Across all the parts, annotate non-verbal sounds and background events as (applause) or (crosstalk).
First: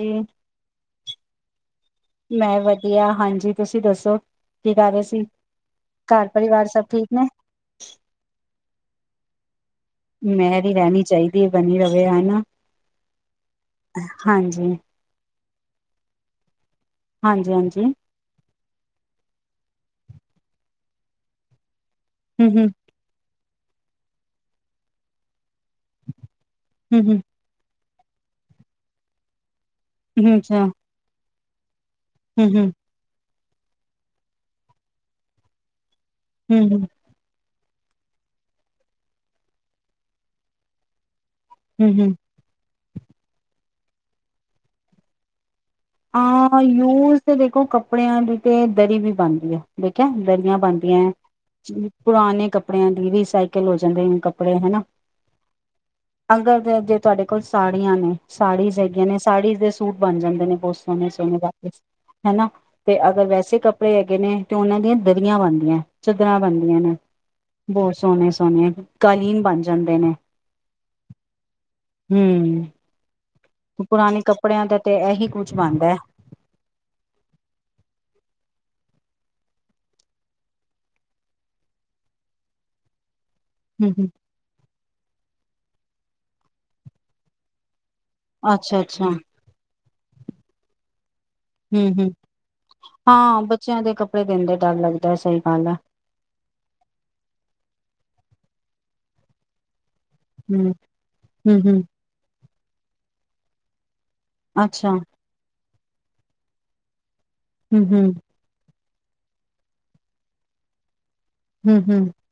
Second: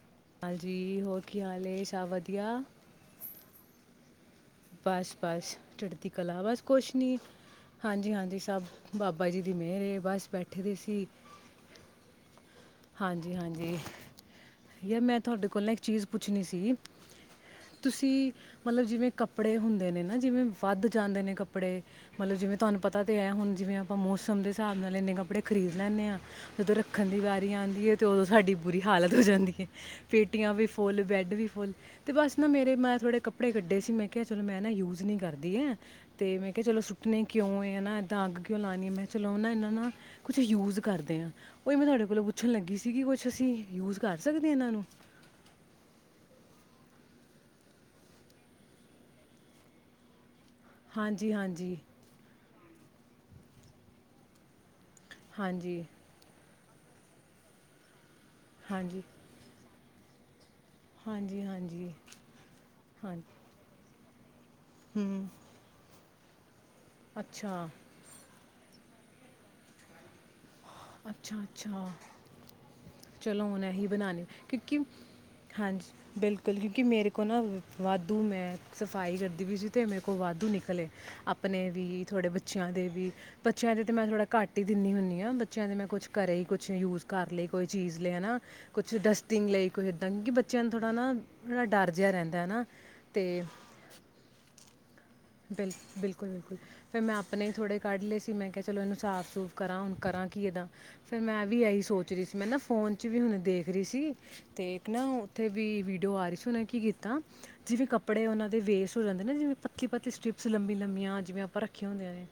ਜੀ ਹਾਂਜੀ ਜੀ ਹੋਰ ਕੀ ਹਾਲ ਏ ਸਭ ਮੈਂ ਵਧੀਆ। ਵਧੀਆ ਹਾਂਜੀ ਤੁਸੀਂ ਦਸੌ ਬਸ-ਬਸ ਚੜਦੀ ਕਲਾ, ਬਸ ਸਭ ਕੁਛ ਠੀਕ ਨ੍ਹੀਂ ਨੇ ਹਾਂਜੀ- ਹਾਂਜੀ ਸਭ ਬਾ ਬਾਜੀ ਦੀ ਮੇ ਮੈਹਰੀ ਰਹਿਣੀ ਚਾਹੀਦੀ ਏ ਬਣੀ ਰਵੇ ਐਨਾ। ਹਾਂਜੀ, ਹਾਂਜੀ। ਤਾਂ ਮੈ ਤੌਡੇ ਕੋਲ ਨਾ ਇੱਕ ਚੀਜ਼ ਪੁੱਛਣੀ ਸੀ। ਹਾਂਜੀ ਹਾਂਜੀ। ਤੁਸੀਂ ਮਤਲਬ ਜਿਵੇਂ ਕੱਪੜੇ ਹੁੰਦੇ ਨੇ ਨਾ ਜਿਵੇਂ ਵੱਧ ਜਾਂਦੇ ਨੇ ਕੱਪੜੇ ਮਤਲਬ ਜਿਵੇਂ ਹਮ ਤੁਹਾਨੂੰ ਹਮ ਪਤਾ ਤੇ ਐ ਹੁਣ ਜਿਵੇਂ ਆਪਾਂ ਮੌਸਮ ਦੇ ਹਿਸਾਬ ਨਾਲ ਇਨੇ ਕੱਪੜੇ ਖਰੀਦ ਲੈਦੇ ਆ ਜਦੋਂ ਰੱਖਣ ਹਮ ਦੀ ਬਾਤ ਆਂਦੀ ਏ, ਤੇ ਉਦੋਂ ਸਾਡੀ ਬੁਰੀ ਹਾਲਤ ਹੋ ਜਾਂਦੀ ਏ। ਹਮ ਪੇਟੀਆਂ ਅੱਛਾ ਵੀ ਫੁੱਲ, ਵੈਡ ਵੀ (unintelligible) ਤੇ ਬਸ ਨਾ ਹਮ ਹਮ ਮੇਰੇ ਮੈਂ ਥੋੜੇ ਇਹ ਗੱਡੇ ਸੀ ਮੈਂ ਕਿਹਾ ਚਲੋ ਮੈਂ ਨਾ ਯੂਜ਼ ਨਹੀਂ ਕਰਦੀ (unintelligible) ਤੇ ਮੈਂ ਕਿਹਾ ਹਮ ਚਲੋ ਹਮ ਸੁੱਟਣੇ ਕਿਉਂ ਕਿਉਂ ਹ ਨਾ ਅੱਗ ਕਿਉਂ ਲਾਣੀ ਮੈਂ ਚਲਾਉਣਾ ਇਹਨਾਂ ਨਾਲ ਕੁਝ ਯੂਜ ਕਰਦੇ ਆ ਓਏ ਮੈਂ ਹਮ ਤੁਹਾਡੇ ਹਮ ਕੋਲ ਸੀਗੀ ਕੁਝ ਅਸੀਂ ਯੂਜ ਕਰ ਸਕਦੇ ਆ ਇਹਨਾਂ ਨੂੰ ਆ ਯੂਜ ਤੇ ਵੇਖੋ ਕੱਪੜਿਆਂ ਦੀ ਤੇ ਦਰੀਆਂ ਵੀ ਬਣਦੀਆਂ ਦੇਖੀ ਆ ਹਾਂਜੀ ਹਾਂਜੀ (unintelligible) ਪੁਰਾਣੇ ਕਪ (unintelligible) ਵੀ ਰੀ ਸਾਈਕਲ ਹੋ ਜਾਂਦੇ ਕੱਪੜੇ ਹੇਨਾ। ਹਾਂਜੀ (unintelligible) ਤੁਹਾਡੇ ਕੋਲ ਸਾੜੀਆਂ ਨੇ। ਸਾਰੀਸ ਹਾਂਜੀ ਹੇਗੀਆਂ ਨੇ, ਸਾਰੀ ਦੇ ਸੁ ਸੂਟ ਬਣ ਜਾਂਦੇ ਨੇ ਹਾਂਜੀ (unintelligible) ਹਾਂਜੀ ਹੇਨਾ ਤੇ ਹਾਂਜੀ ਅਗਰ ਵੈਸੇ ਕੱਪੜੇ (unintelligible) ਤੇ ਉਹਨਾਂ ਦੀਆਂ ਹੂੰ ਦਰੀਆਂ ਬਣਦੀਆਂ ਚਦਰਾ ਦਾ ਨੀ (unintelligible) ਬਹੁਤ ਅੱਛਾ ਬਹੁਤ ਸੋਨੇ ਸੋਨੇ ਕਾਲੀਨ ਬਨ ਜਾਂਦੇ ਨੇ। ਅੱਛਾ ਅੱਛਾ ਹਮ ਚਲੋ ਹੁਣ ਇਹੀ ਪੁਰਾਣੇ ਬਨਾਨੀ। ਕੱਪੜਿਆਂ ਦਾ ਕਿਉਂਕਿ ਤੇ ਇਹੀ ਕੁੱਝ ਹਾਂਜੀ, ਬਣਦਾ ਹੈ ਬਿਲਕੁਲ ਕਿਊਕਿ ਮੇਰੇ ਕੋਲ ਨਾ ਵਾਧੂ ਮੈਂ ਸਫਾਈ ਕਰਦੀ ਵੀ ਸੀ ਤੇ ਮੇਰੇ ਕੋਲ ਵਾਧੂ ਨਿਕਲੇ ਆਪਣੇ ਵੀ ਥੋੜੇ ਬੱਚਿਆਂ ਦੇ ਵੀ ਅੱਛਾ, ਅਜੇ ਹਮ ਤੇ ਮੈਂ ਹਮ ਥੋੜਾ ਘੱਟ ਹੀ ਦਿੰਦੀ ਹੁੰਦੀ ਆ। ਬ ਕਹਿੰਦੇ ਮੈਂ ਕੁਝ ਘਰੇ ਹੀ ਕੁਝ ਯੂਜ ਕਰ ਲਈ ਕੋਈ ਚੀਜ਼ ਲੇ ਹਨਾ ਅੱਛਾ ਕੁਝ ਅੱਛਾ ਡਸਟਿੰਗ ਲਈ (unintelligible) ਜਿਹਾ ਰਹਿੰਦਾ ਹੈ ਨਾ ਹਾਂ ਅਤੇ ਬੱਚਿਆਂ ਦੇ ਕੱਪੜੇ ਦਿਨ ਦੇ ਡਰ ਲੱਗਦਾ ਸਹੀ ਗੱਲ ਹੈ ਬਿਲਕੁਲ ਫਿਰ ਮੈਂ ਆਪਣੇ ਥੋੜੇ ਗਿੱਲੇ ਸੀ ਮੈਂ ਕਿਹਾ ਚਲੋ ਇਨੂੰ ਸਾਫ ਸੂਫ ਕਰਾ। ਕਰਾਂ ਕੀ ਇਨਾ ਹਮ ਫਿਰ ਮੈਂ ਹਮ ਵੀ ਹਮ ਇਹੀ ਸੋਚਦੀ ਸੀ ਮੈਂ ਨਾ ਫੋਨ ਚ ਵੀ ਹੁਣ ਦੇਖ ਰਹੀ ਸੀ। ਤੇ ਅੱਛਾ ਨਾ ਉਥੇ। ਦੀ ਵੀਡੀਓ ਆਰਹੀ ਉਨ੍ਹਾਂ ਨੇ ਕੇ ਹਮ ਜਿਵੇਂ ਹਮ ਕੱਪੜੇ ਉਹਨਾਂ ਦੇ ਵੇਸਟ (unintelligible) ਤੇ ਸਟ੍ਰਿਪਸ ਲੰਬੀ ਲੰਬੀਆਂ ਜਿਵੇਂ ਆਪਾਂ ਹਮ ਰੱਖੇ ਹਮ ਹੁੰਦੇ ਨੇ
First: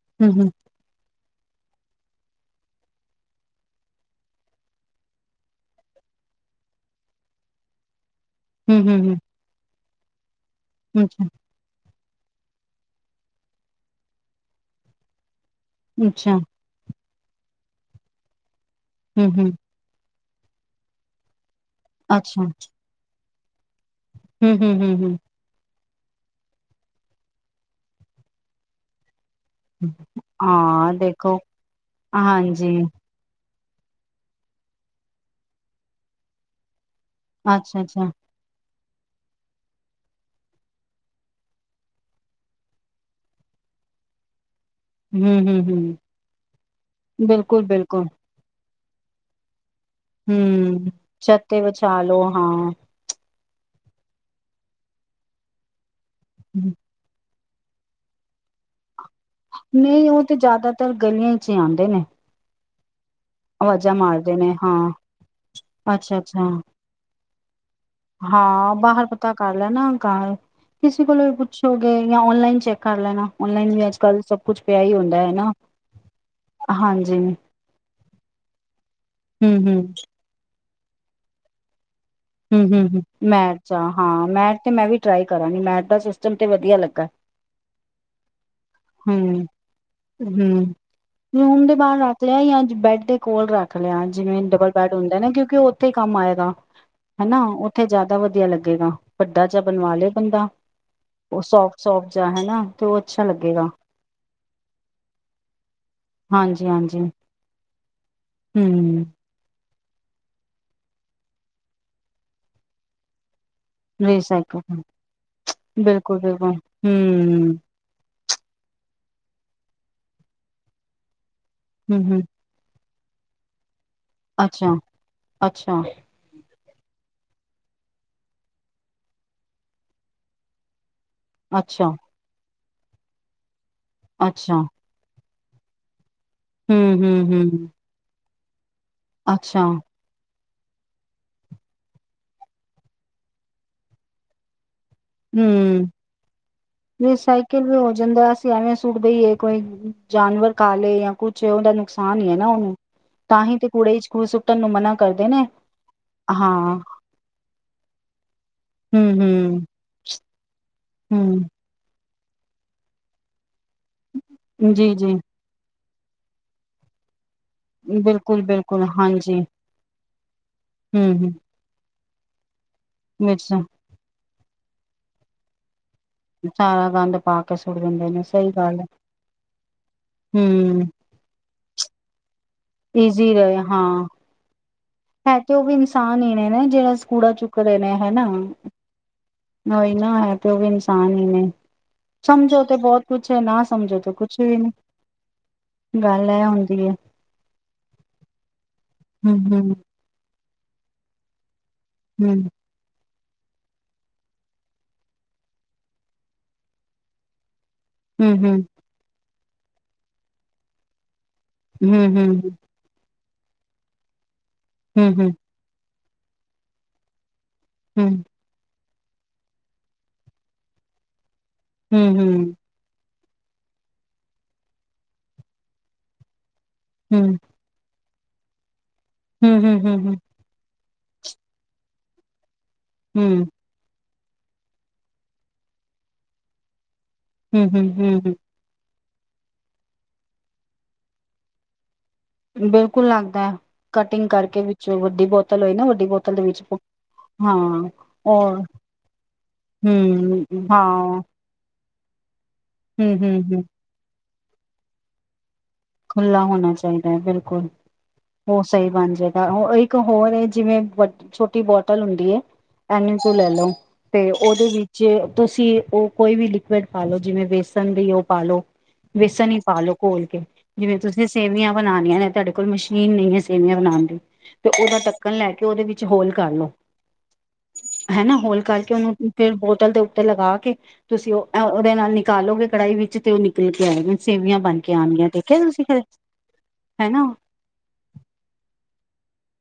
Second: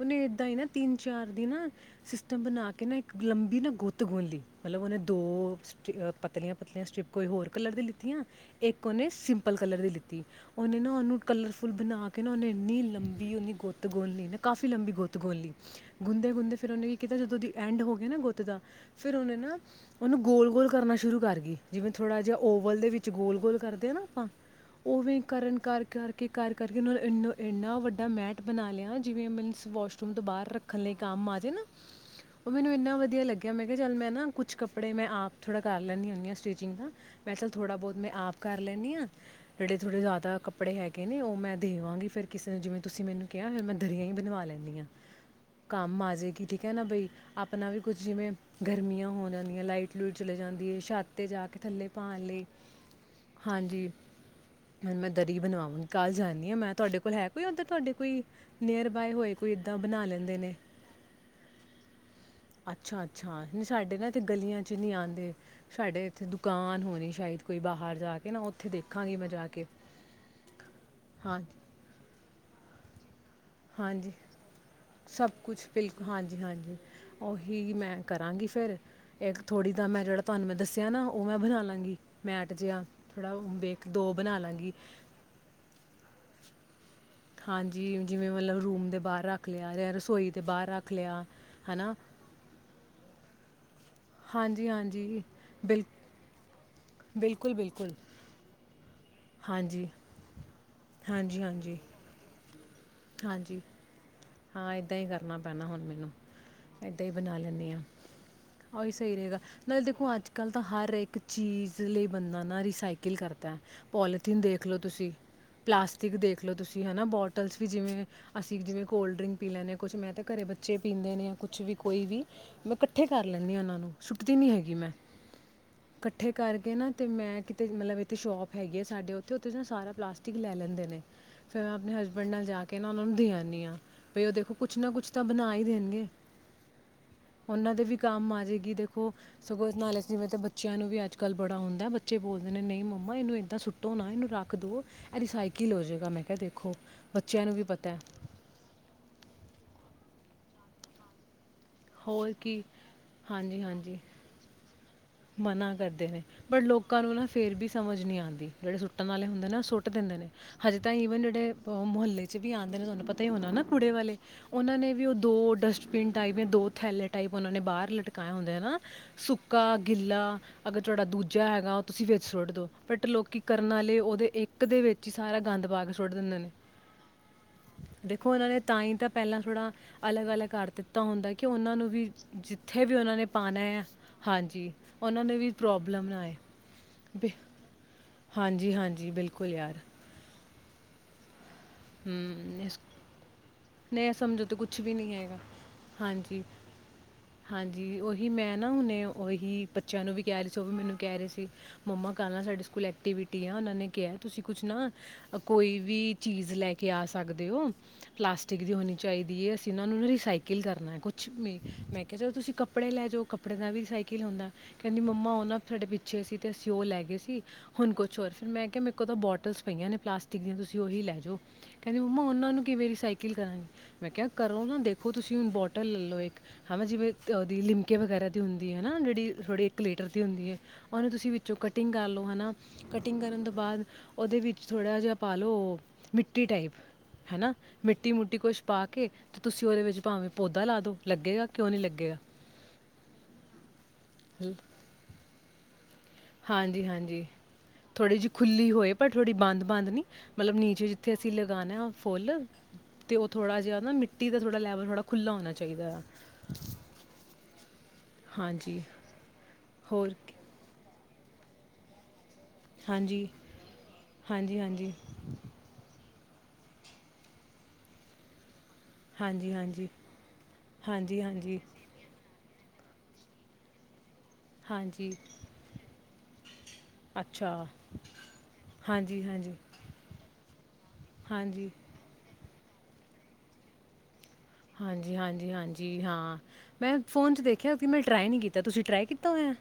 ਉਹਨੇ ਹਮ ਇਦਾਂ ਹੀ ਨਾ ਤਿੰਨ ਜਾਣਦੇ ਨਾ ਸਿਸਟਮ ਬਣਾ ਕੇ ਨਾ ਇੱਕ ਲੰਬੀ ਨਾ ਗੁੱਤ ਗੁਣਲੀ ਮਤਲਬ ਉਹਨੇ ਦੋ ਪਤਲੀਆਂ ਪਤਲੀਆਂ ਸਟਰਿਪ ਕੋਈ ਹੋਰ ਕਲਰ ਦੀ ਲਿੱਤੀਆਂ। ਹਮ ਹਮ ਇਕੋ ਨੇ ਹਮ ਸਿੰਪਲ ਕਲਰ ਦੀ (inaudible) ਓਹਨਾ ਨੇ ਹਮ ਇਹਨੂੰ ਅੱਛਾ ਕਲਰਫੁਲ ਬਣਾ ਕਿਹਨੂੰ ਓਹਨੇ ਇਨੀ ਲੰਬੀ ਉਦੀ ਗੁੱਤ ਗੁਣਲੀ ਨੇ ਕਾਫੀ ਲੰਬੀ ਗੁੱਤ ਗੁਣਲੀ। ਗੁੰਦੇ ਅੱਛਾ ਗੁੰਦੇ ਫਿਰ ਉਹਨੇ। ਕਿਤੇ ਜਦੋਂ ਤੁਸੀਂ ਐਂਡ ਹੋ ਗਏ ਨਾ ਗੁੱਤ ਦਾ ਫਿਰ ਹਮ ਉਹਨੇ ਹਮ ਨਾ ਉਹਨੂੰ ਗੋਲ ਗੋਲ ਕਰਨਾ ਸ਼ੁਰੂ ਕਰਗੇ। ਜਿਵੇਂ ਥੋੜਾ ਜਿਹਾ ਅੱਛਾ ਓਵਲ ਦੇ ਵਿੱਚ ਗੋਲ ਬੋਲ ਕਰਦੇ ਆ ਨਾ। ਹੂੰ, ਹੂੰ, ਹੂੰ, ਉਹ ਹੂੰ, ਵੀ ਕਰਨ ਇਸ ਕਰਕੇ ਕਰ ਕਰ ਇਨਾ ਵੱਡਾ ਮੈਟ ਬਣਾ ਲਿਆ। ਹੂੰ। (unintelligible) ਬਾਹਰ ਰੱਖਣ ਹਾਂ ਲਈ ਕੰਮ ਦੇਖੋ ਆ ਜਾਏ ਨਾ, ਉਹ ਹਾਂਜੀ, ਮੈਨੂੰ ਇਨਾ ਵਧੀਆ ਲੱਗੀ ਮੈਂ ਕਿਹਾ ਚਲ ਮੈਂ ਨਾ ਕੁਝ ਕੱਪੜੇ ਮੈਂ ਆਪ ਥੋੜਾ ਕਰ ਲੈਦੀ ਹੁੰਦੀ ਆ ਸਟੀਚਿੰਗ। ਪੈਸਾ ਥੋੜਾ ਬਹੁਤ ਅੱਛਾ-ਅੱਛਾ, ਮੈਂ ਆਪਕਾ ਜਿਹੜੇ ਥੋੜੇ ਜਿਆਦਾ ਕੱਪੜੇ ਹੈਗੇ ਨੇ ਉਹ ਮੈਂ ਫਿਰ ਕਿਸੇ ਨੇ ਜਿਵੇਂ ਤੁਸੀਂ ਮੈਨੂੰ ਕਿਹਾ ਮੈਂ ਦਰੀਆਂ ਹੀ ਬਣਵਾ ਲੈ ਹੂੰ, ਹੂੰ, ਹੂੰ। ਕੰਮ ਆ ਜਾਏਗੀ ਠੀਕ ਹ ਨਾ ਬਈ ਆਪਣਾ ਵੀ ਕੁਝ ਬਿਲਕੁਲ-ਬਿਲਕੁਲ, ਜਿਵੇਂ ਗਰਮੀਆਂ ਹੋ ਜਾਂਦੀਆਂ ਲਾ ਚਲੇ ਜਾਂਦੀ ਹ ਹੂੰ। ਛਾਤ ਤੇ ਛੱਤ ਜਾ ਕੇ ਥੱਲੇ ਵਿਛਾ ਪਾਣ ਲੋ ਲਈ। ਹਾਂ, ਹਾਂਜੀ ਮੈਂ ਦਰੀ ਬਣਾਵਾਂਗੀ ਕੱਲ ਜਾ ਨੀ ਮੈਂ ਤੁਹਾਡੇ ਕੋਲ ਹੈ (unintelligible) ਤੁਹਾਡੇ ਕੋਈ ਲੇਅਰ ਨਹੀਂ ਉਹ ਤੇ ਜਿਆਦਾਤਰ ਗਲੀਆਂ ਚ ਆਉਂਦੇ ਨੇ ਅੱਛਾ ਅੱਛਾ ਹੁਣ ਆਵਾਜ਼ਾਂ ਸਾਡੇ ਇੱਥੇ ਮਾਰਦੇ ਗੱਲੀਆਂ ਚ ਹਾਂ, ਨੇ ਆਉਂਦੇ ਸਾਡੇ ਏਥੇ ਅੱਛਾ-ਅੱਛਾ। ਦੁਕਾਨ ਹੋਣੀ ਸ਼ਾਇਦ ਕੋਈ ਬਾਹਰ ਜਾ ਕੇ ਨਾ ਉੱਥੇ ਹਾਂ ਬਾਹਰ ਦੇਖਾਂਗੀ ਮੈਂ ਪਤਾ ਜਾ ਕਰ ਕੇ ਲੈਣਾ (unintelligible) ਪਹਿਲਾਂ ਹਾਂ ਪੁੱਛੋ ਗੇ ਜਾਂ ਆਨਲਾਈਨ ਚੈੱਕ ਕਰ ਲੈਣਾ। ਔਨਲਾਈਨ ਵੀ ਹਾਂਜੀ ਅੱਜ-ਕੱਲ ਸਭ ਕੁਛ ਪਿਆ ਈ ਹੁੰਦਾ ਐ ਸਭ ਨਾ। ਕੁਛ ਬਿਲ ਹਾਂਜੀ ਹਾਂਜੀ ਓਹੀ ਮੇ ਕਰਾਂਗੀ ਫਿਰ ਇਕ ਥੋੜੀ ਹੂੰ-ਹੂੰ, ਤਾਂ ਹੂੰ-ਹੂੰ, ਮੈਂ (unintelligible) ਹਨਾਂ ਉਹ ਮ ਬਣਾ ਲਾ ਗੀ ਹੂੰ, ਹੂੰ, ਹੂੰ, ਮੈਟ ਚ ਦੋ ਹਾਂ ਬਣਾ ਮੈਟ ਤੇ ਲਾਂਗੀ ਮੈਂ ਵੀ ਟਰਾਈ ਕਰਾਂਗੀ ਮੈਟ ਤਾਂ ਸਿਸਟਮ ਤੇ ਵਧੀਆ ਲੱਗਾ। ਹਾਂਜੀ ਜਿਵੇਂ ਮਤਲਬ ਰੂਮ ਦੇ ਬਾਹਰ ਹੂੰ। ਰੱਖ ਲਿਆ ਯਾਂ ਰਸੋਈ ਹੂੰ ਦੇ ਬਾਹਰ ਰੱਖ ਲਿਆ ਰੂਮ ਦੇ ਹਨਾਂ ਬਾਹਰ ਰੱਖ ਲਿਆ ਜਾਂ ਬੈਡ ਦੇ ਕੋਲ ਰ (unintelligible) ਜਿਵੇਂ ਡਬਲ ਬੈਡ ਹੁੰਦਾ ਨਾ ਕਿਉੰਕਿ ਬਿਲ ਉੱਥੇ ਹੀ ਕੰਮ ਆਏਗਾ ਹਨਾ ਬਿਲਕੁਲ ਉੱਥੇ ਬਿਲਕੁਲ ਜਿਆਦਾ ਵਧੀਆ ਲੱਗੇਗਾ। ਵੱਡਾ ਜਿਹਾ ਹਾਂਜੀ ਬਣਵਾ ਲਿਆ ਬੰਦਾ ਹਾਂਜੀ ਉਹ ਹਾਂਜੀ ਸੋਫਟ ਸੋਫਟ ਜਿਹਾ ਹੈ ਨਾ ਤੋਂ ਅੱਛਾ ਹਾਂਜੀ ਲੱਗੇਗਾ ਹਾਂ ਏਦਾ ਹੀ ਕਰਨਾ ਪੈਣਾ ਹੁਣ ਮੈਨੂੰ ਹਾਂਜੀ ਹਾਂਜੀ ਏਦਾ ਹੀ ਬਣਾ ਲੈਣੀ ਆ ਓਹੀ ਹੂੰ ਸਹੀ ਰਹੇਗਾ ਨਾਲੇ ਦਖੋ ਅੱਜਕਲ ਤਾਂ ਹਰ ਇਕ ਚੀਜ਼ ਲਈ ਬੰਦਾ ਨਾ ਰੀਸਾਇਕਲ ਕਰਦਾ ਪੋਲੀਥੀਨ ਦੇਖ ਲਓ ਰੀਸਾਈਕਲ ਤੁਸੀਂ ਪਲਾਸਟਿਕ ਬਿਲਕੁਲ ਦੇਖ ਬਿਲਕੁਲ ਲਓ ਤੁਸੀ ਹਨਾਂ ਬੋਟਲਜ਼ ਹੂੰ ਵੀ ਜਿਵੇਂ ਅਸੀ ਜਿਵੇਂ ਕੋਲ੍ਡ ਡਰਿੰਕ ਪੀ ਲੈਂਨੇ ਕੁਛ ਮੈਂ ਤੇ ਘਰੇ ਬੱਚੇ ਵੀ ਪੀਂਦੇ ਨੇ ਕੁੱਛ ਵੀ ਹੂੰ ਕੋਈ ਹੂੰ ਵੀ ਕਰ ਲੈਂਨੀ ਆ ਉਹਨਾਂ ਨੂੰ ਸੁਟਦੀ ਨੀ ਹੈਗੀ ਅੱਛਾ ਮੈਂ, ਅੱਛਾ ਇਕੱਠੇ ਕਰ ਓਹਨਾ ਤੇ ਮੈਂ ਕੀਤੇ ਮਤਲਬ ਇੱਥੇ ਸ਼ੋਪ ਹੈ ਗਈ ਆ ਸਾਡੇ ਉੱਥੇ ਉੱਥੇ ਨਾ ਸਾਰਾ ਪਲਾਸਟਿਕ ਲੈ ਲੈਂਦੇ ਨੇ ਫੇਰ ਮੈਂ ਅੱਛਾ ਆਪਣੇ ਹਸਬੈਂਡ ਨਾਲ ਜਾਕੇ ਇਹਨਾ ਨੂੰ ਦੇ ਆਂਨੀ ਆ (unintelligible) ਦੇਖੋ ਅੱਛਾ ਕੁਛ ਨਾ ਕੁਛ ਤਾਂ ਬਣਾ ਹੀ ਦੇਣਗੇ ਹੂੰ ਹੂੰ ਹੂੰ ਹੂੰ ਉਹਨਾਂ ਦੇ ਵੀ (unintelligible) (unintelligible) ਨੂੰ ਵੀ ਅੱਜ ਕੱਲ ਬੜਾ ਆਉਂਦਾ ਬੱਚੇ ਬੋਲਦੇ ਨੇ ਨਹੀਂ ਮਮਾ ਇਹਨੂੰ ਇਦਾਂ ਸੁੱਟੋ ਨਾ ਇਹਨੂੰ ਰੱਖ ਦੋ ਰਿਸਾਈਕਲ ਹੋ ਹੂੰ ਜਾਏਗਾ ਮੈਂ ਕਿਹਾ ਦੇਖੋ ਬੱਚਿਆਂ ਨੂੰ ਵੀ ਪਤਾ ਟੁੱਟ ਗਈ ਹ ਕੋਈ ਜਾਨਵਰ ਕਾਲੇ ਜਾਂ ਕੋਈ ਦਾ ਨੁਕਸਾਨ ਹੋਰ ਕੀ ਹਾਂਜੀ ਹਾਂਜੀ ਨੂੰ ਮਨਾ ਨੇ ਮਨਾ ਕਰਦੇ ਨੇ ਪਰ ਹਾਂ ਲੋਕਾਂ ਨੂੰ ਨਾ ਫਿਰ ਵੀ ਸਮਝ ਨਹੀਂ ਆਉਂਦੀ ਜਿਹੜੇ ਹੂੰ ਸੁੱਤਾ ਵਾਲੇ ਹੁੰਦੇ ਨਾ ਹੂੰ ਹਾਂ ਤਾਂ ਈਵਨ ਜਿਹੜੇ ਹੂੰ ਮਹੱਲੇ ਚ ਵੀ ਆਉਂਦੇ ਨੇ ਤੁਹਾਨੂੰ ਪਤਾ ਹੀ ਹੁੰਦਾ ਨਾ ਮੁੜੇ ਵਾਲੇ ਉਹਨਾਂ ਨੇ ਜੀ ਵੀ ਉਹ ਜੀ ਦੋ ਦੋ ਥੈਲ ਟਾਈਪ ਉਹਨਾਂ ਨੇ ਬਾਹਰ ਲਟਕਾਇਆ ਬਿਲਕੁਲ ਹੁੰਦਾ ਨਾ ਬਿਲਕੁਲ ਹਾਂਜੀ ਸੁੱਕਾ (unintelligible) ਅਗਰ ਤੁਹਾਡਾ ਹੂੰ ਹੂੰ ਦੂਜਾ (unintelligible) ਲੋਕੀ ਮਿਰਚ ਕਰਨ ਵਾਲੇ ਉਹਦੇ ਦੇ ਵਿੱਚ ਹੀ ਸਾਰਾ ਗੰਦ ਪਾਗ ਸਾਰਾ ਗੰਦ ਪਾ ਕੇ ਸੁੱਟ ਦਿੰਦੇ ਦੇਖੋ ਇਹਨਾਂ ਸਹੀ ਨੇ ਗੱਲ ਤਾਂ ਹੈ ਹੀ ਤਾਂ ਪਹਿਲਾਂ ਥੋੜਾ ਅਲਗ ਅਲਗ ਅਟ ਹੂੰ ਦਿੱਤਾ ਹੁੰਦਾ ਉਹਨਾਂ ਨੂੰ ਵੀ ਉਹਨਾਂ ਨੇ ਈਜ਼ੀ ਰਹੇ ਪਾਣਾ ਆ ਹਾਂ ਹਾਂਜੀ ਉਹਨਾਂ ਨੂੰ ਉਹ ਵੀ ਪ੍ਰੋਬਲਮ ਨਾ ਇਨਸਾਨ ਹੀ ਆਏ ਨੇ ਜਿਹੜਾ ਕੂੜਾ ਬਿ- ਚੁੱਕ ਰਹੇ ਨੇ ਹਾਂਜੀ ਹਾਂਜੀ ਬਿਲਕੁਲ ਯਾਰ ਹਨਾ ਇਨਸਾਨ ਹੀ ਨੇ ਸਮਝੋ ਤੇ ਬਹੁਤ ਕੁਛ ਹੈ ਨਾ ਨੇ ਸਮਝੋ ਤੇ ਨੀ ਕੁਛ ਵੀ ਨਹੀਂ ਹੈਗਾ ਗੱਲ ਹਾਂਜੀ ਇਹ ਹੁੰਦੀ ਹੈ ਹਾਂਜੀ ਉਹੀ ਮੈਂ ਨਾ ਹੁਣੇ ਹੂੰ ਹੂੰ ਓਹੀ ਬੱਚਿਆਂ ਨੂੰ ਵੀ ਮੈਨੂੰ ਕਹਿ ਰਹੇ ਸੀ ਹੂੰ ਸਕੂਲ ਦੀ ਗਤੀਵਿਧੀ ਉਹਨਾਂ ਨੇ ਕਿਹਾ ਤੁਸੀਂ ਕੁਝ ਨਾ ਕੋਈ ਵੀ ਚੀਜ਼ ਲੈ ਕਿ ਆ ਸਕਦੇ ਹੋ ਹੂੰ ਪਲਾਸਟਿਕ ਹੂੰ ਦੀ ਹੋਣੀ ਚਾਹੀਦੀ ਹ ਇਹਨਾਂ ਨੂੰ ਸਾਈਕਲ ਕਰਨਾ ਮੈਂ ਹੂੰ ਹੂੰ ਕਿਹਾ ਚਲੋ ਤੁਸੀਂ ਹੂੰ ਕੱਪੜੇ ਲੈ ਜਾਓ ਪੰਜਾਬੀ ਸਾਈਕਲ ਹੁੰਦਾ ਕਹਿੰਦੀ ਹੂੰ ਮੰਮਾ ਹੂੰ ਉਹ ਨਾ ਤੁਹਾਡੇ ਵੀ ਸੀ ਤੇ ਅਸੀਂ ਉਹ ਲੈ ਗਏ ਸੀ। ਹੁਣ ਕੁਝ ਹੂੰ ਹੋਰ, ਫਿਰ ਮੈਂ ਕਿਹਾ ਮੈਨੂੰ ਇਕ ਦੋ ਬੋਟਲਸ ਪਈਆਂ ਨੇ ਪਲਾਸਟਿਕ ਦੀਆਂ ਤੁਸੀਂ ਉਹੀ ਲੈ ਜਾਓ। ਕਹਿੰਦੀ ਹੂੰ ਮੰਮਾ ਉਹਨਾਂ ਨੂੰ ਹੂੰ ਕੀਵੇਂ ਰਿਸਾਈ ਕੀ ਕਰਾਂਗੇ। ਮੈਂ ਕਿਹਾ ਕਰੋ ਨਾ ਦੇਖੋ ਤੁਸੀਂ ਹੁਣ ਬੋਟਲ ਲੈ ਲਓ ਇਕ ਹਾਂ ਜਿਵੇਂ ਇਕ ਤੇ ਉਦੀ ਜਿਵੇਂ ਲਿਮ ਕੇ ਵਗੈਰਾ ਦੀ ਹੁੰਦੀ ਹੈ। ਨਾ ਜਿਹੜੀ ਹੂੰ ਥੋੜੀ ਹੂੰ ਇੱਕ ਲੀਟਰ ਹੂੰ ਦੀ ਹੁੰਦੀ ਹੈ। ਉਹਨੂੰ ਤੁਸੀਂ ਵਿੱਚੋਂ ਕਟਿੰਗ ਕਰ ਲਓ, ਹਨਾ। ਕਟਿੰਗ ਕਰਨ ਹੂੰ, ਤੋਂ ਬਾਅਦ ਉਹਦੇ ਵਿੱਚ ਥੋੜਾ ਜਿਹਾ ਪਾ ਲਓ ਮਿੱਟੀ ਟਾਈਪ ਹੈਨਾ, ਹੂੰ, ਹੂੰ, ਮਿੱਟੀ ਹੂੰ, ਮੁੱਟੀ ਕੁਝ ਪਾ ਕੇ ਤੇ ਤੁਸੀਂ ਉਹਦੇ ਵਿੱਚ ਭਾਵੇਂ ਪੌਧਾ ਲਾ ਦੋ ਲੱਗੇਗਾ ਕਿਉਂ ਨਹੀਂ ਲੱਗੇਗਾ। ਬਿਲਕੁਲ ਲੱਗਦਾ ਹੈ, ਕਟਿੰਗ ਕਰਕੇ ਵਿੱਚੋਂ ਵੱਡੀ ਬੋਤਲ ਹੋਈ ਨਾ ਬੋਤਲ ਦੇ ਵਿੱਚ ਹਾਂਜੀ ਹਾਂਜੀ, ਹਾਂ। ਥੋੜੀ ਜਿਹੀ ਔਰ ਖੁੱਲੀ ਹੋਈ ਪਰ ਥੋੜੀ ਬੰਦ ਬੰਦ ਨਹੀਂ, ਹੂੰ, ਮਤਲਬ ਨੀਚੇ ਜਿੱਥੇ ਹਾਂ ਅਸੀਂ ਲਗਾਣਾ ਫੂਲ ਤੇ ਹੂੰ, ਉਹ ਹੂੰ, ਥੋੜਾ ਹੂੰ ਜਿਹਾ ਨਾ ਮਿ ਮਿੱਟੀ ਦਾ ਥੋੜਾ ਲੈਵਲ ਥੋੜਾ ਖੁੱਲਾ ਹੋਣਾ ਚਾਹੀਦਾ ਆ। ਖੁੱਲਾ ਹੋਣਾ ਚਾਹੀਦਾ ਹੈ, ਬਿਲਕੁਲ। ਉਹ ਹਾਂਜੀ, ਸਹੀ ਬਣ ਜਾਏਗਾ ਉਹ ਇਕ ਹੋਰ ਜਿਵੇਂ ਵ ਛੋਟੀ ਬੋਤਲ ਹੁੰਦੀ ਏ। ਇਨੀ ਹਾਂਜੀ, ਕੁ ਲੇਲੋ ਤੇ ਹਾਂਜੀ, ਹਾਂਜੀ, ਉਹਦੇ ਹਾਂਜੀ, ਵਿੱਚ ਤੁਸੀਂ ਉ ਕੋਈ ਵੀ ਲਿਕੁਏਡ ਪਾ ਲਓ, ਜਿਵੇਂ ਬੇਸਣ ਦੀ ਉਹ ਪਾ ਲਓ ਬੇਸਣ ਹੀ ਪਾ ਹਾਂਜੀ, ਲੋ ਘੋਲ ਕੇ। ਜਿਵੇਂ ਹਾਂਜੀ, ਤੁਸੀਂ ਹਾਂਜੀ, ਸੇਵੀਆਂ ਬਣਾਣੀਆ ਨ ਨੇ ਤੁਹਾਡੇ ਕੋਲ ਮਸ਼ੀਨ ਨਹੀਂ ਹੈ ਸੇਵੀਆਂ ਬਣਾਉਣ ਦੀ। ਤੇ ਉਹਦਾ ਹਾਂਜੀ, ਢੱਕਣ ਲੈ ਕੇ ਉਹਦੇ ਵਿੱਚ ਹੋਲ ਕਰ ਲਓ। ਅੱਛਾ, ਹੈਨਾ ਹੋਲ ਕਰਕੇ ਉਹਨੂੰ ਹਾਂਜੀ, ਫਿਰ ਹਾਂਜੀ, ਬੋਟਲ ਦੇ ਉੱਤੇ ਲਗਾ ਕੇ ਤੁਸੀਂ ਹਾਂਜੀ, ਉਹਦੇ ਨਾਲ ਨਿਕਾਲੋਗੇ ਕੜਾਈ ਵਿੱਚ ਤੇ ਉਹ ਨਿਕਲ ਕੇ ਆਏ ਨੇ ਸੇਵੀਆਂ ਬਣ ਕੇ ਹਾਂਜੀ, ਆਣਗੀਆਂ ਤੇ ਹਾਂਜੀ, ਹਾਂਜੀ ਹਾਂ, ਮੈਂ ਫੋਨ ਚ' ਦੇਖਿਆ ਸੀ। ਮੈਂ ਟਰਾਈ ਨਹੀਂ ਕੀਤਾ ਤੁਸੀਂ ਟਰਾਈ ਕੀ ਤੋਂ ਆ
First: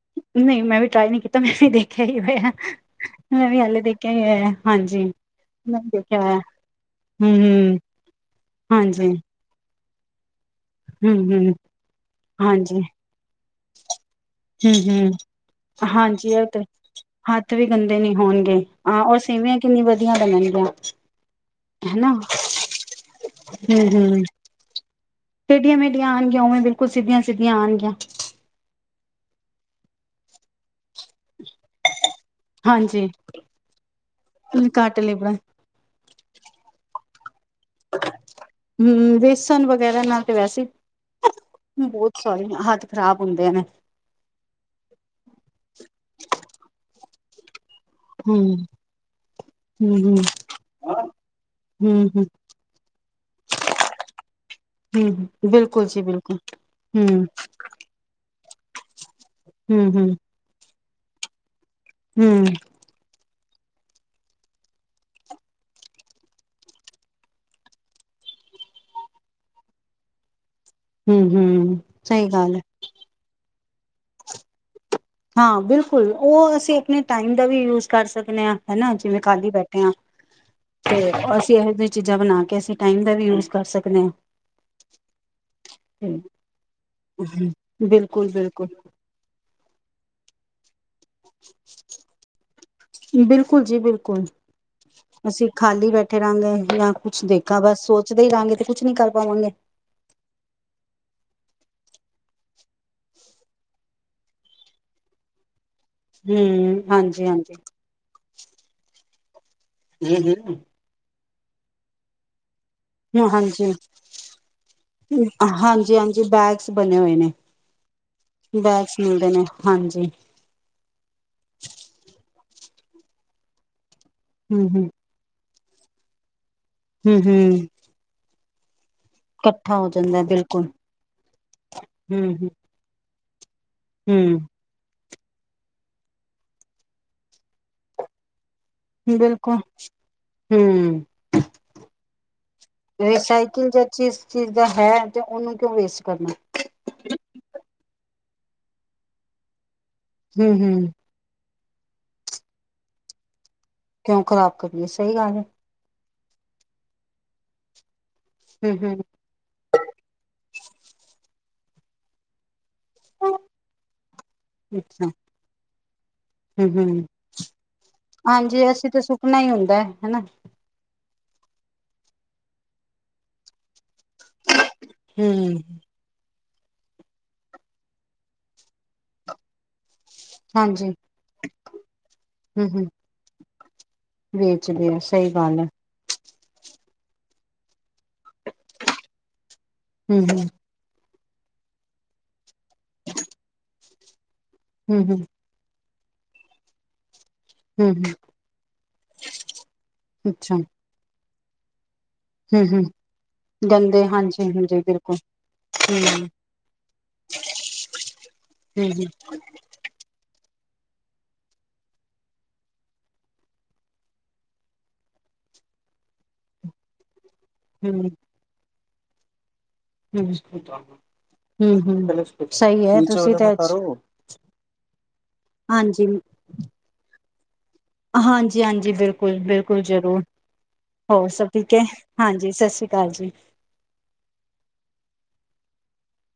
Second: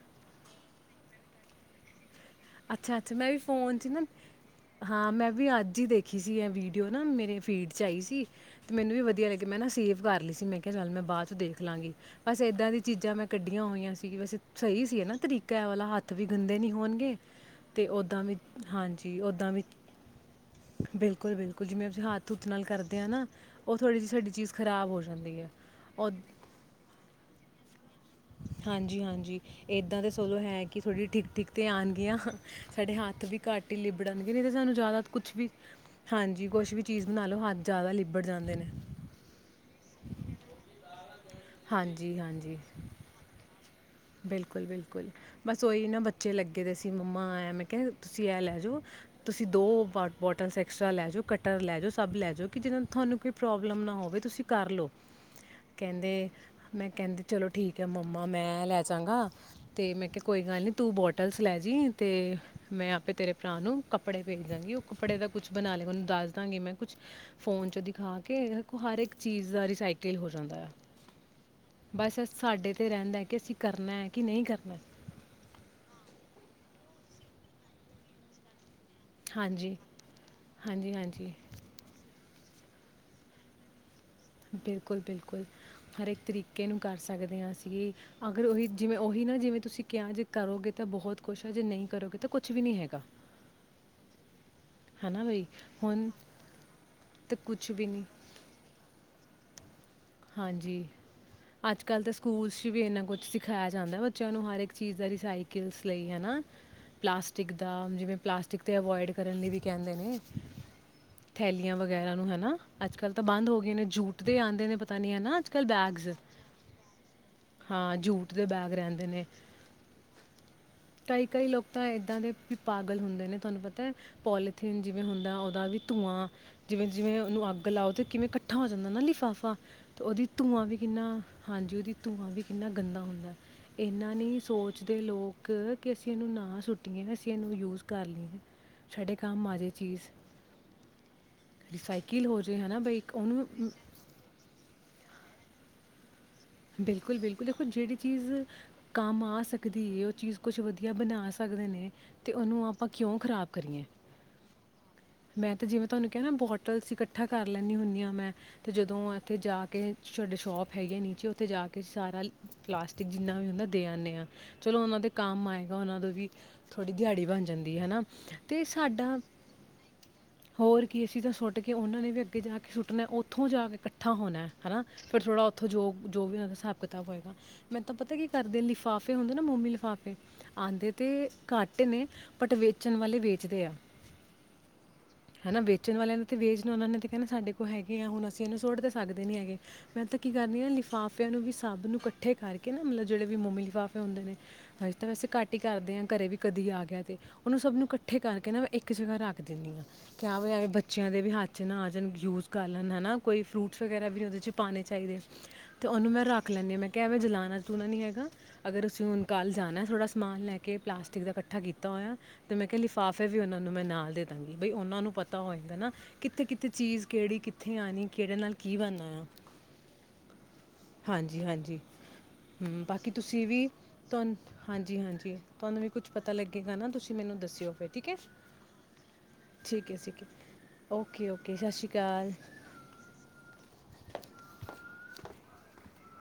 ਨਈ ਮੈਂ ਵੀ ਟਰਾਈ ਨੀ ਕੀਤਾ, ਮੈਂ ਵੀ ਦੇਖੀ। ਅੱਛਾ ਅੱਛਾ, ਮੈਂ ਵੀ ਫੋਨ ਚ ਹੀ ਨਾ, ਦੇਖਿਆ ਹੋਇਆ ਹਾਂਜੀ ਹਾਂ ਮੈਂ ਵੀ ਅੱਜ ਮੈਂ ਹੀ ਦੇਖੀ ਦੇਖਿਆ ਸੀ ਹੋਇਆ ਇਹ ਵੀਡੀਓ ਨਾ ਹਮ ਮੇਰੇ ਫੀਡ ਹਮ 'ਚ ਆਈ ਸੀ। ਤੇ ਮੈਨੂੰ ਵੀ ਹਾਂਜੀ ਵਧੀਆ ਲੱਗੀ। ਮੈਂ ਨਾ ਸੇਵ ਕਰ ਲਈ। ਮੈਂ ਕਿਹਾ ਚੱਲ ਮੈਂ ਬਾਅਦ ਹਮ ਚ ਹਮ ਦੇਖ ਲਾਂਗੀ, ਬਸੇ ਇਦਾਂ ਹਾਂਜੀ ਦੀਆਂ ਚੀਜ਼ਾਂ ਮੈਂ ਕੱਢੀਆਂ ਹੋਈਆਂ ਸੀ। ਵੈਸੇ, ਸਹੀ ਹਮ ਸੀ ਹਮ ਨਾ ਤਰੀਕਾ ਇਹ ਵਾਲਾ ਹੱਥ ਵੀ ਹਾਂਜੀ ਇਹ ਤਾਂ ਗੰਦੇ ਨਹੀਂ ਹੋਣਗੇ। ਹੱਥ ਵੀ ਤੇ ਗੰਦੇ ਨੀ ਉਦਾਂ ਵੀ ਹੋਣਗੇ ਹਾਂ ਔਰ ਹਾਂਜੀ ਉਦਾਂ ਸੇਵੀਆਂ ਵੀ ਕਿੰਨੀ ਵਧੀਆ ਬਣਨਗੀਆਂ ਬਿਲਕੁਲ ਬਿਲਕੁਲ, ਜਿਵੇਂ ਅਸੀਂ ਹਨਾ। ਹੱਥ ਹੋਥ ਨਾਲ ਕਰਦੇ ਆ ਨਾ, ਉਹ ਥੋੜੀ ਜਿਹੀ ਸਾਡੀ ਚੀਜ਼ ਖਰਾਬ ਹੋ ਜਾਂਦੀ ਹੈ ਟੇਡੀਆ ਉਹ ਮੇਡੀਆਂ ਆਣਗੀਆਂ, ਉਵੇ ਬਿਲਕੁਲ ਸਿੱਧੀਆਂ ਸਿੱਧੀਆਂ ਆਣਗੀਆਂ। ਹਾਂਜੀ ਹਾਂਜੀ ਇਦਾਂ ਦੇ ਸੋਲੋ ਹੈ, ਕਿ ਥੋੜੀ ਠੀਕ ਠੀਕ ਤੇ ਆਣਗੀਆਂ। ਸਾਡੇ ਹਾਂਜੀ ਹੱਥ ਵੀ ਘੱਟ ਹੀ ਲਿਬੜਾਂਗੇ, ਤੇ ਸਾਨੂੰ ਘੱਟ ਜ਼ਿਆਦਾ ਤੇ ਕੁਝ ਲੇਬੜਾ ਵੀ ਹਾਂਜੀ, ਕੁਛ ਵੀ ਚੀਜ਼ ਬਣਾ ਲਓ, ਹ ਹੂੰ, ਬੇਸਨ ਵਗੈਰਾ ਨਾਲ ਤੇ ਵੈਸੇ ਹਾਂਜੀ ਬਹੁਤ ਸਾਰੇ ਹਾਂਜੀ ਹੱਥ ਖਰਾਬ ਹੁੰਦੇ ਨੇ। ਬਿਲਕੁਲ ਬਿਲਕੁਲ, ਬਸ ਉਹੀ ਨਾ ਬੱਚੇ ਲੱਗੇ ਦੇ ਸੀ, ਮੰਮਾ ਆ ਤੁਸੀ ਆ ਹੂੰ। ਲੈ ਜੋ, ਤੁਸੀਂ ਦੋ ਹੂੰ ਬਟ ਹੂੰ ਬੋਟਲਸ ਐਕਸਟਰਾ ਲੈ ਜਾਓ ਕੱਟਰ ਲੈ ਜਾਓ ਹੂੰ ਸਭ ਹੂੰ ਲੈ ਜਾਓ ਕਿ ਜਿਨਾਂ ਤੁਹਾਨੂੰ ਕੋਈ ਪ੍ਰੋਬਲਮ ਨਾ ਹੋਵੇ, ਤੁਸੀਂ ਕਰ ਲਓ ਹੂੰ ਬਿਲਕੁਲ ਜੀ ਕਹਿੰਦੇ, ਬਿਲਕੁਲ ਮੈਂ ਹੂੰ ਕੈਂਦਾ ਹੂੰ ਚਲੋ ਠੀਕ ਆ ਮੰਮਾ ਮੈਂ ਲੈ ਗਾ ਤੇਂ ਮੈਂ ਹੂੰ। ਕਿਹਾ ਕੋਈ ਗੱਲ ਨੀ ਤੂੰ ਬੋਟਲਸ ਲੈ ਜੀ ਤੇ, ਹੂੰ ਮੈਂ ਆਪੇ ਤੇਰੇ ਨੂੰ ਕੱਪੜੇ ਵੇਖਣਗੀ ਉਹ ਕੱਪੜੇ ਦਾ ਕੁਝ ਬਣਾ ਲੇ, ਉਹਨੂੰ ਦੱਸ ਦਾਂਗੇ ਮੈਂ ਕੁਝ ਫੋਨ ਚ ਦਿਖਾ ਕੇ ਹਰ ਇੱਕ ਚੀਜ਼ ਦਾ ਰਿਸਾਈਕਲ ਹੋ ਜਾਂਦਾ ਆ। ਹੂੰ ਹੂੰ, ਬਸ ਇਹ ਸਹੀ ਗੱਲ ਆ। ਸਾਡੇ ਤੇ ਰਹਿੰਦਾ ਹੈ ਕਿ ਅਸੀਂ ਕਰਨਾ ਆ ਕੇ, ਨਹੀਂ ਕਰਨਾ ਹਾਂ ਬਿਲਕੁਲ, ਉਹ ਅਸੀਂ ਆਪਣੇ ਟਾਈਮ ਦਾ ਵੀ ਯੂਜ ਕਰ ਸਕਨੇ ਆ। ਹੇਨਾ, ਜਿਵੇਂ ਖਾਲੀ ਹਾਂਜੀ ਬੈਠੇ ਆ ਹਾਂਜੀ ਤੇ ਹਾਂਜੀ ਅਸੀਂ ਇਹੋ ਜੀ ਚੀਜ਼ਾਂ ਬਣਾ ਅਸੀਂ ਟਾਈਮ ਦਾ ਵੀ ਯੂਜ ਕਰ ਸਕਦੇ ਆ। ਬਿਲਕੁਲ ਬਿਲਕੁਲ, ਹਰ ਇਕ ਤਰੀਕੇ ਨੂੰ ਕਰ ਸਕਦੇ ਬਿਲਕੁਲ-ਬਿਲਕੁਲ, ਹਾਂ ਅਸੀਂ, ਅਗਰ ਉਹੀ ਬਿਲਕੁਲ ਜਿਵੇਂ ਉਹੀ ਨਾ ਜਿਵੇਂ ਤੁਸੀਂ ਕਿਆ ਜੇ ਕਰੋਗੇ ਤਾਂ ਬਹੁਤ ਕੁਛ ਹੈ ਜੇ ਨਹੀਂ ਕਰੋਗੇ ਤਾਂ ਕੁਛ ਵੀ ਨਹੀਂ ਹੈਗਾ ਬਿਲਕੁਲ ਜੀ ਬਿਲਕੁਲ, ਹੈ ਨਾ ਬਈ ਅਸੀਂ ਖਾਲੀ ਹੁਣ ਬੈਠੇ ਰਹਾਂਗੇ ਜਾਂ ਕੁਝ ਤਾਂ ਦੇਗਾ ਕੁਛ ਬਸ ਵੀ ਨਹੀਂ ਸੋਚਦੇ ਹੀ ਰਹਾਂਗੇ ਤੇ ਕੁਝ ਨਹੀਂ ਕਰ ਪਾਵਾਂਗੇ। ਹਾਂਜੀ, ਅੱਜ ਕੱਲ ਤੇ ਸਕੂਲਸ ਚ ਵੀ ਇਨਾ ਕੁਝ ਸਿਖਾਇਆ ਜਾਂਦਾ ਬੱਚਿਆਂ ਨੂੰ ਹਰ ਇੱਕ ਚੀਜ਼ ਦਾ ਰਿਸਾੲ ਲਈ ਹਨਾ। ਹੂੰ, ਪਲਾਸਟਿਕ ਹਾਂਜੀ-ਹਾਂਜੀ। ਦਾ ਜਿਵੇਂ ਪਲਾਸਟਿਕ ਤੇ ਅਵੋਇਡ ਕਰਨ ਲਈ ਵੀ ਕਹਿੰਦੇ ਨੇ ਥੈਲੀਆਂ ਵਗੈਰਾ ਨੂੰ ਹਨਾ ਅੱਜ ਕੱਲ ਤੋਂ ਬੰਦ ਹੋ ਗਏ ਨੇ ਜੂਟ ਦੇ ਆਉਂਦੇ ਨੇ ਨਹੀਂ ਹੈ ਨਾ ਅੱਜ ਕੱਲ੍ਹ ਹਾਂਜੀ ਬੈਗਸ ਹਾਂਜੀ ਬੈਗਸ ਬਣੇ ਹੋਏ ਨੇ ਹਾਂ ਜੂਟ ਦੇ ਬੈਗ ਬੈਗਸ ਰਹਿੰਦੇ ਮਿਲਦੇ ਨੇ ਹਾਂਜੀ। ਕਈ ਕਈ ਲੋਕ ਤਾਂ ਇਦਾਂ ਪਾਗਲ ਹੁੰਦੇ ਨੇ ਤੁਹਾਨੂੰ ਪਤਾ ਹੈ ਪੋਲੀਥੀਨ ਹੂੰ-ਹੂੰ, ਜਿਵੇਂ ਹੁੰਦਾ ਉਹ ਹਾਂਜੀ ਧੂਆਂ ਜਿਵੇਂ ਜਿਵੇਂ ਹੂੰ-ਹੂੰ ਉਹਨੂੰ ਅੱਗ ਲਾਓ ਤੇ ਕਿਵੇਂ ਕਠਾ ਉਹਨਾਂ ਦਾ ਲਿਫਾਫਾ ਇਕੱਠਾ ਹੋ ਜਾਂਦਾ ਉਹਦੀ ਧੂਆਂ ਬਿਲਕੁਲ ਵੀ ਕਿੰਨਾ ਹਾਂਜੀ ਉਹਦਾ ਧੂਆਂ ਵੀ ਹੂੰ-ਹੂੰ। ਕਿੰਨਾ ਗੰਦਾ ਇਹਨਾਂ ਨੇ ਹੂੰ, ਹੂੰ ਸੋਚਦੇ ਲੋਕ ਕ ਕੇ ਅਸੀਂ ਇਹਨੂੰ ਨਾ ਸੁੱਟੀਏ ਅਸੀਂ ਇਹਨੂੰ ਯੂਸ ਕਰ ਲਈਏ। ਸਾਡੇ ਕੰਮ ਆ ਬਿਲਕੁਲ ਜੇ ਚੀਜ਼ ਹਮ ਰਿਸਾਈਕਲ ਹੋ ਜੇ ਹੈ ਨਾ ਬਈ ਇੱਕ ਰਿਸਾਈਕਲ ਉਹਨੂੰ ਜਿਸ ਚੀਜ਼ ਦਾ ਹੈ। ਤੇ ਉਹਨੂੰ ਕਿਉਂ ਵੇਸਟ ਕਰਨਾ। ਬਿਲਕੁਲ ਬਿਲਕੁਲ ਦੇਖੋ ਜਿਹੜੀ ਚੀਜ਼ ਕੰਮ ਆ ਸਕੇ। ਕਦੇ ਇਹ ਚੀਜ਼ ਕੁਛ ਹੂੰ-ਹੂੰ, ਵਧੀਆ ਬਣਾ ਸਕੇ। ਕਰ ਸਕਦੇ ਨੇ ਤੇ ਉਹਨੂੰ ਆਪਾਂ ਕਿਉਂ ਖਰਾਬ ਕਿਓ ਖਰਾਬ ਕਰੀਏ ਸਹੀ ਗੱਲ ਹੈ। ਇਹ ਨਾ ਬੋਟਲਸ ਇਕੱਠੀਆਂ ਕਰ ਲੈਦੀ ਹੁੰਦੀ ਆ ਮੈਂ ਤੇ ਹੂੰ-ਹੂੰ ਜਦੋਂ ਇਥੋਂ ਜਾ ਕੇ ਸਾਡੇ ਸ਼ੋਪ ਹੈਗੇ ਨੀਚੇ ਤੇ ਜਾ ਕੇ ਸਾਰਾ ਲਿ ਪਲਾਸਟਿਕ ਜਿੰਨਾ ਵੀ ਹੁੰਦਾ ਦੇ ਆਂਦੇ ਆ ਚਲੋ ਉਹਨਾਂ ਅੱਛਾ। ਦੇ ਕੰਮ ਆਏਗਾ ਉਹਨਾਂ ਦੀ ਵੀ ਥੋੜੀ ਹੂੰ-ਹੂੰ। ਦਿਹਾੜੀ ਬਣ ਜਾਂਦੀ ਹੈ ਤੇ ਹਾਂਜੀ ਅਸੀਂ ਸਾਡਾ ਸੁੱਕਣਾ ਹੀ ਹੁੰਦਾ ਹੈ ਹਨਾ। ਹੋਰ ਕੀ ਅਸੀਂ ਤੇ ਸੁੱਟ ਕੇ ਉਹਨਾਂ ਨੇ ਵੀ ਅੱਗੇ ਜਾ ਕੇ ਸੁੱਟਣਾ ਉਥੋਂ ਜਾ ਕੇ ਹੋਣਾ ਹਨਾ ਫਿਰ ਥੋੜਾ ਹੂੰ। ਉਥੋਂ ਜੋ ਹਮ, ਹਿਸਾਬ ਕਿਤਾਬ ਹੋਏਗਾ। ਮੈਨੂੰ ਤਾਂ ਪਤਾ ਕੀ ਕਰਦੇ ਲਿਫਾਫੇ ਹੁੰਦੇ ਨਾ ਮੋਮੀ ਲਿਫਾਫੇ ਹਾਂਜੀ ਆਉਂਦੇ ਤੇ ਘੱਟ ਨੇ ਬਟ ਹੂੰ-ਹੂੰ ਵੇਚਣ ਵਾਲੇ ਵੇਚ ਗਿਆ। ਵੇਚਦੇ ਆਂ ਸਹੀ ਗੱਲ ਹੈ। ਵਾਲਿਆਂ ਨੇ ਤੇ ਵੇਸ ਨੇ ਉਹਨਾਂ ਨੇ ਤੇ ਕਹਿੰਦੇ ਸਾਡੇ ਕੋਲ ਹੈਗੇ ਆ ਹੁਣ ਅਸੀਂ ਇਹਨੂੰ ਸੁੱਟ ਦੇ ਸਕਦੇ ਨਹੀਂ ਹੈਗੇ ਮੈਂ ਤਾਂ ਕੀ ਹੂੰ-ਹੂੰ, ਕਰ ਰਹੀ ਆ। ਲਿਫ ਲਿਫਾਫਿਆਂ ਨੂੰ ਵੀ ਸਭ ਨੂੰ ਇਕੱਠੇ ਕਰਕੇ ਨਾ ਮਤਲਬ ਜਿਹੜੇ ਵੀ ਮੋਮੀ ਲਿਫਾਫੇ ਹੁੰਦੇ ਨੇ। ਅੱਜ ਤਾਂ ਹੂੰ-ਹੂੰ, ਵੈਸੇ ਘੱਟ ਈ ਕਰਦੇ ਆਂ। ਘਰੇ ਵੀ ਕਦੀ ਆ ਗਿਆ ਤੇ ਓਨੂ ਸਭ ਨੂੰ ਹੂੰ-ਹੂੰ। ਕੱਠੇ ਕਰਕੇ ਨਾ ਮੈਂ ਇੱਕ ਜਗਹਾ ਰੱਖ ਦੇਨੀ ਆ ਕਿਆ ਅੱਛਾ ਐਵੇਂ ਬੱਚਿਆਂ ਦੇ ਵੀ ਹੱਥ ਨਾ ਆਜਨ। ਯੂਜ ਕਰ ਹੂੰ-ਹੂੰ ਲੈਨ ਹੈਨਾ, ਕੋਈ ਫਰੂਟਸ ਗੰਦੇ ਵਗੈਰਾ ਵੀ ਨੀ ਉਹਦੇ ਚ ਹਾਂਜੀ-ਹਾਂਜੀ ਪਾਨੇ ਬਿਲਕੁਲ ਚਾਹੀਦੇ। ਉਹਨੂੰ ਹੂੰ। ਮੈਂ ਰੱਖ ਲੈਣੀ ਆ ਮੈਂ ਕਿਆ ਐਵੇਂ ਜਲਾਣਾ ਜਲੂਨਾ ਨ੍ਹੀਂ ਹੈਗਾ ਅਗਰ ਅਸੀਂ ਹੂੰ-ਹੂੰ, ਹੁਣ ਕਾਲ ਜਾਣੈ ਥੋੜਾ ਸਮਾ ਮਾਨ ਲੈ ਕੇ ਪਲਾਸਟਿਕ ਦਾ ਕੱਠਾ ਕੀਤਾ ਹੋਇਆ ਤੇ ਮੈਂ ਕਿਆ ਲਿਫਾਫੇ ਵੀ ਉਹਨਾਂ ਨੂੰ ਮੈਂ ਨਾਲ ਦੇ ਦਾਂਗੀ, ਬਈ ਉਹਨਾਂ ਨੂੰ ਪਤਾ ਹੋਏਗਾ ਨਾ ਕਿੱਥੇ ਕਿੱਥੇ ਚੀਜ਼ ਕੇੜੀ ਕਿੱਥੇ ਆਨੀ ਕੀਹਦੇ ਨਾਲ ਕੀ ਬਨਨਾ ਐ। ਹਾਂ। (unintelligible) ਹਮ। ਹਾਂਜੀ, ਹਾਂਜੀ। ਹਮ, ਸਹੀ ਹੈ ਬਾਕੀ ਤੁਸੀਂ ਤਾਂ ਵੀ ਤੁਹਾਨੂੰ ਹਾਂਜੀ, ਹਾਂਜੀ ਤੁਹਾਨੂੰ ਵੀ ਕੁਝ ਪਤਾ ਲੱਗੇਗਾ ਨਾ ਤੁਸੀਂ ਮੈਨੂੰ ਦਸ ਸਯੋ ਹਾਂਜੀ, ਹਾਂਜੀ। ਬਿਲਕੁਲ, ਬਿਲਕੁਲ ਠੀਕ ਹੈ ਜਰੂਰ ਠੀਕ ਹੈ ਹੋਰ ਓਕੇ ਸਭ ਓਕੇ ਸਤਿ ਠੀਕ ਐ? ਸ਼੍ਰੀ ਅਕਾਲ ਹਾਂਜੀ, ਸਤ ਸ਼੍ਰੀ ਕਾਲ ਜੀ।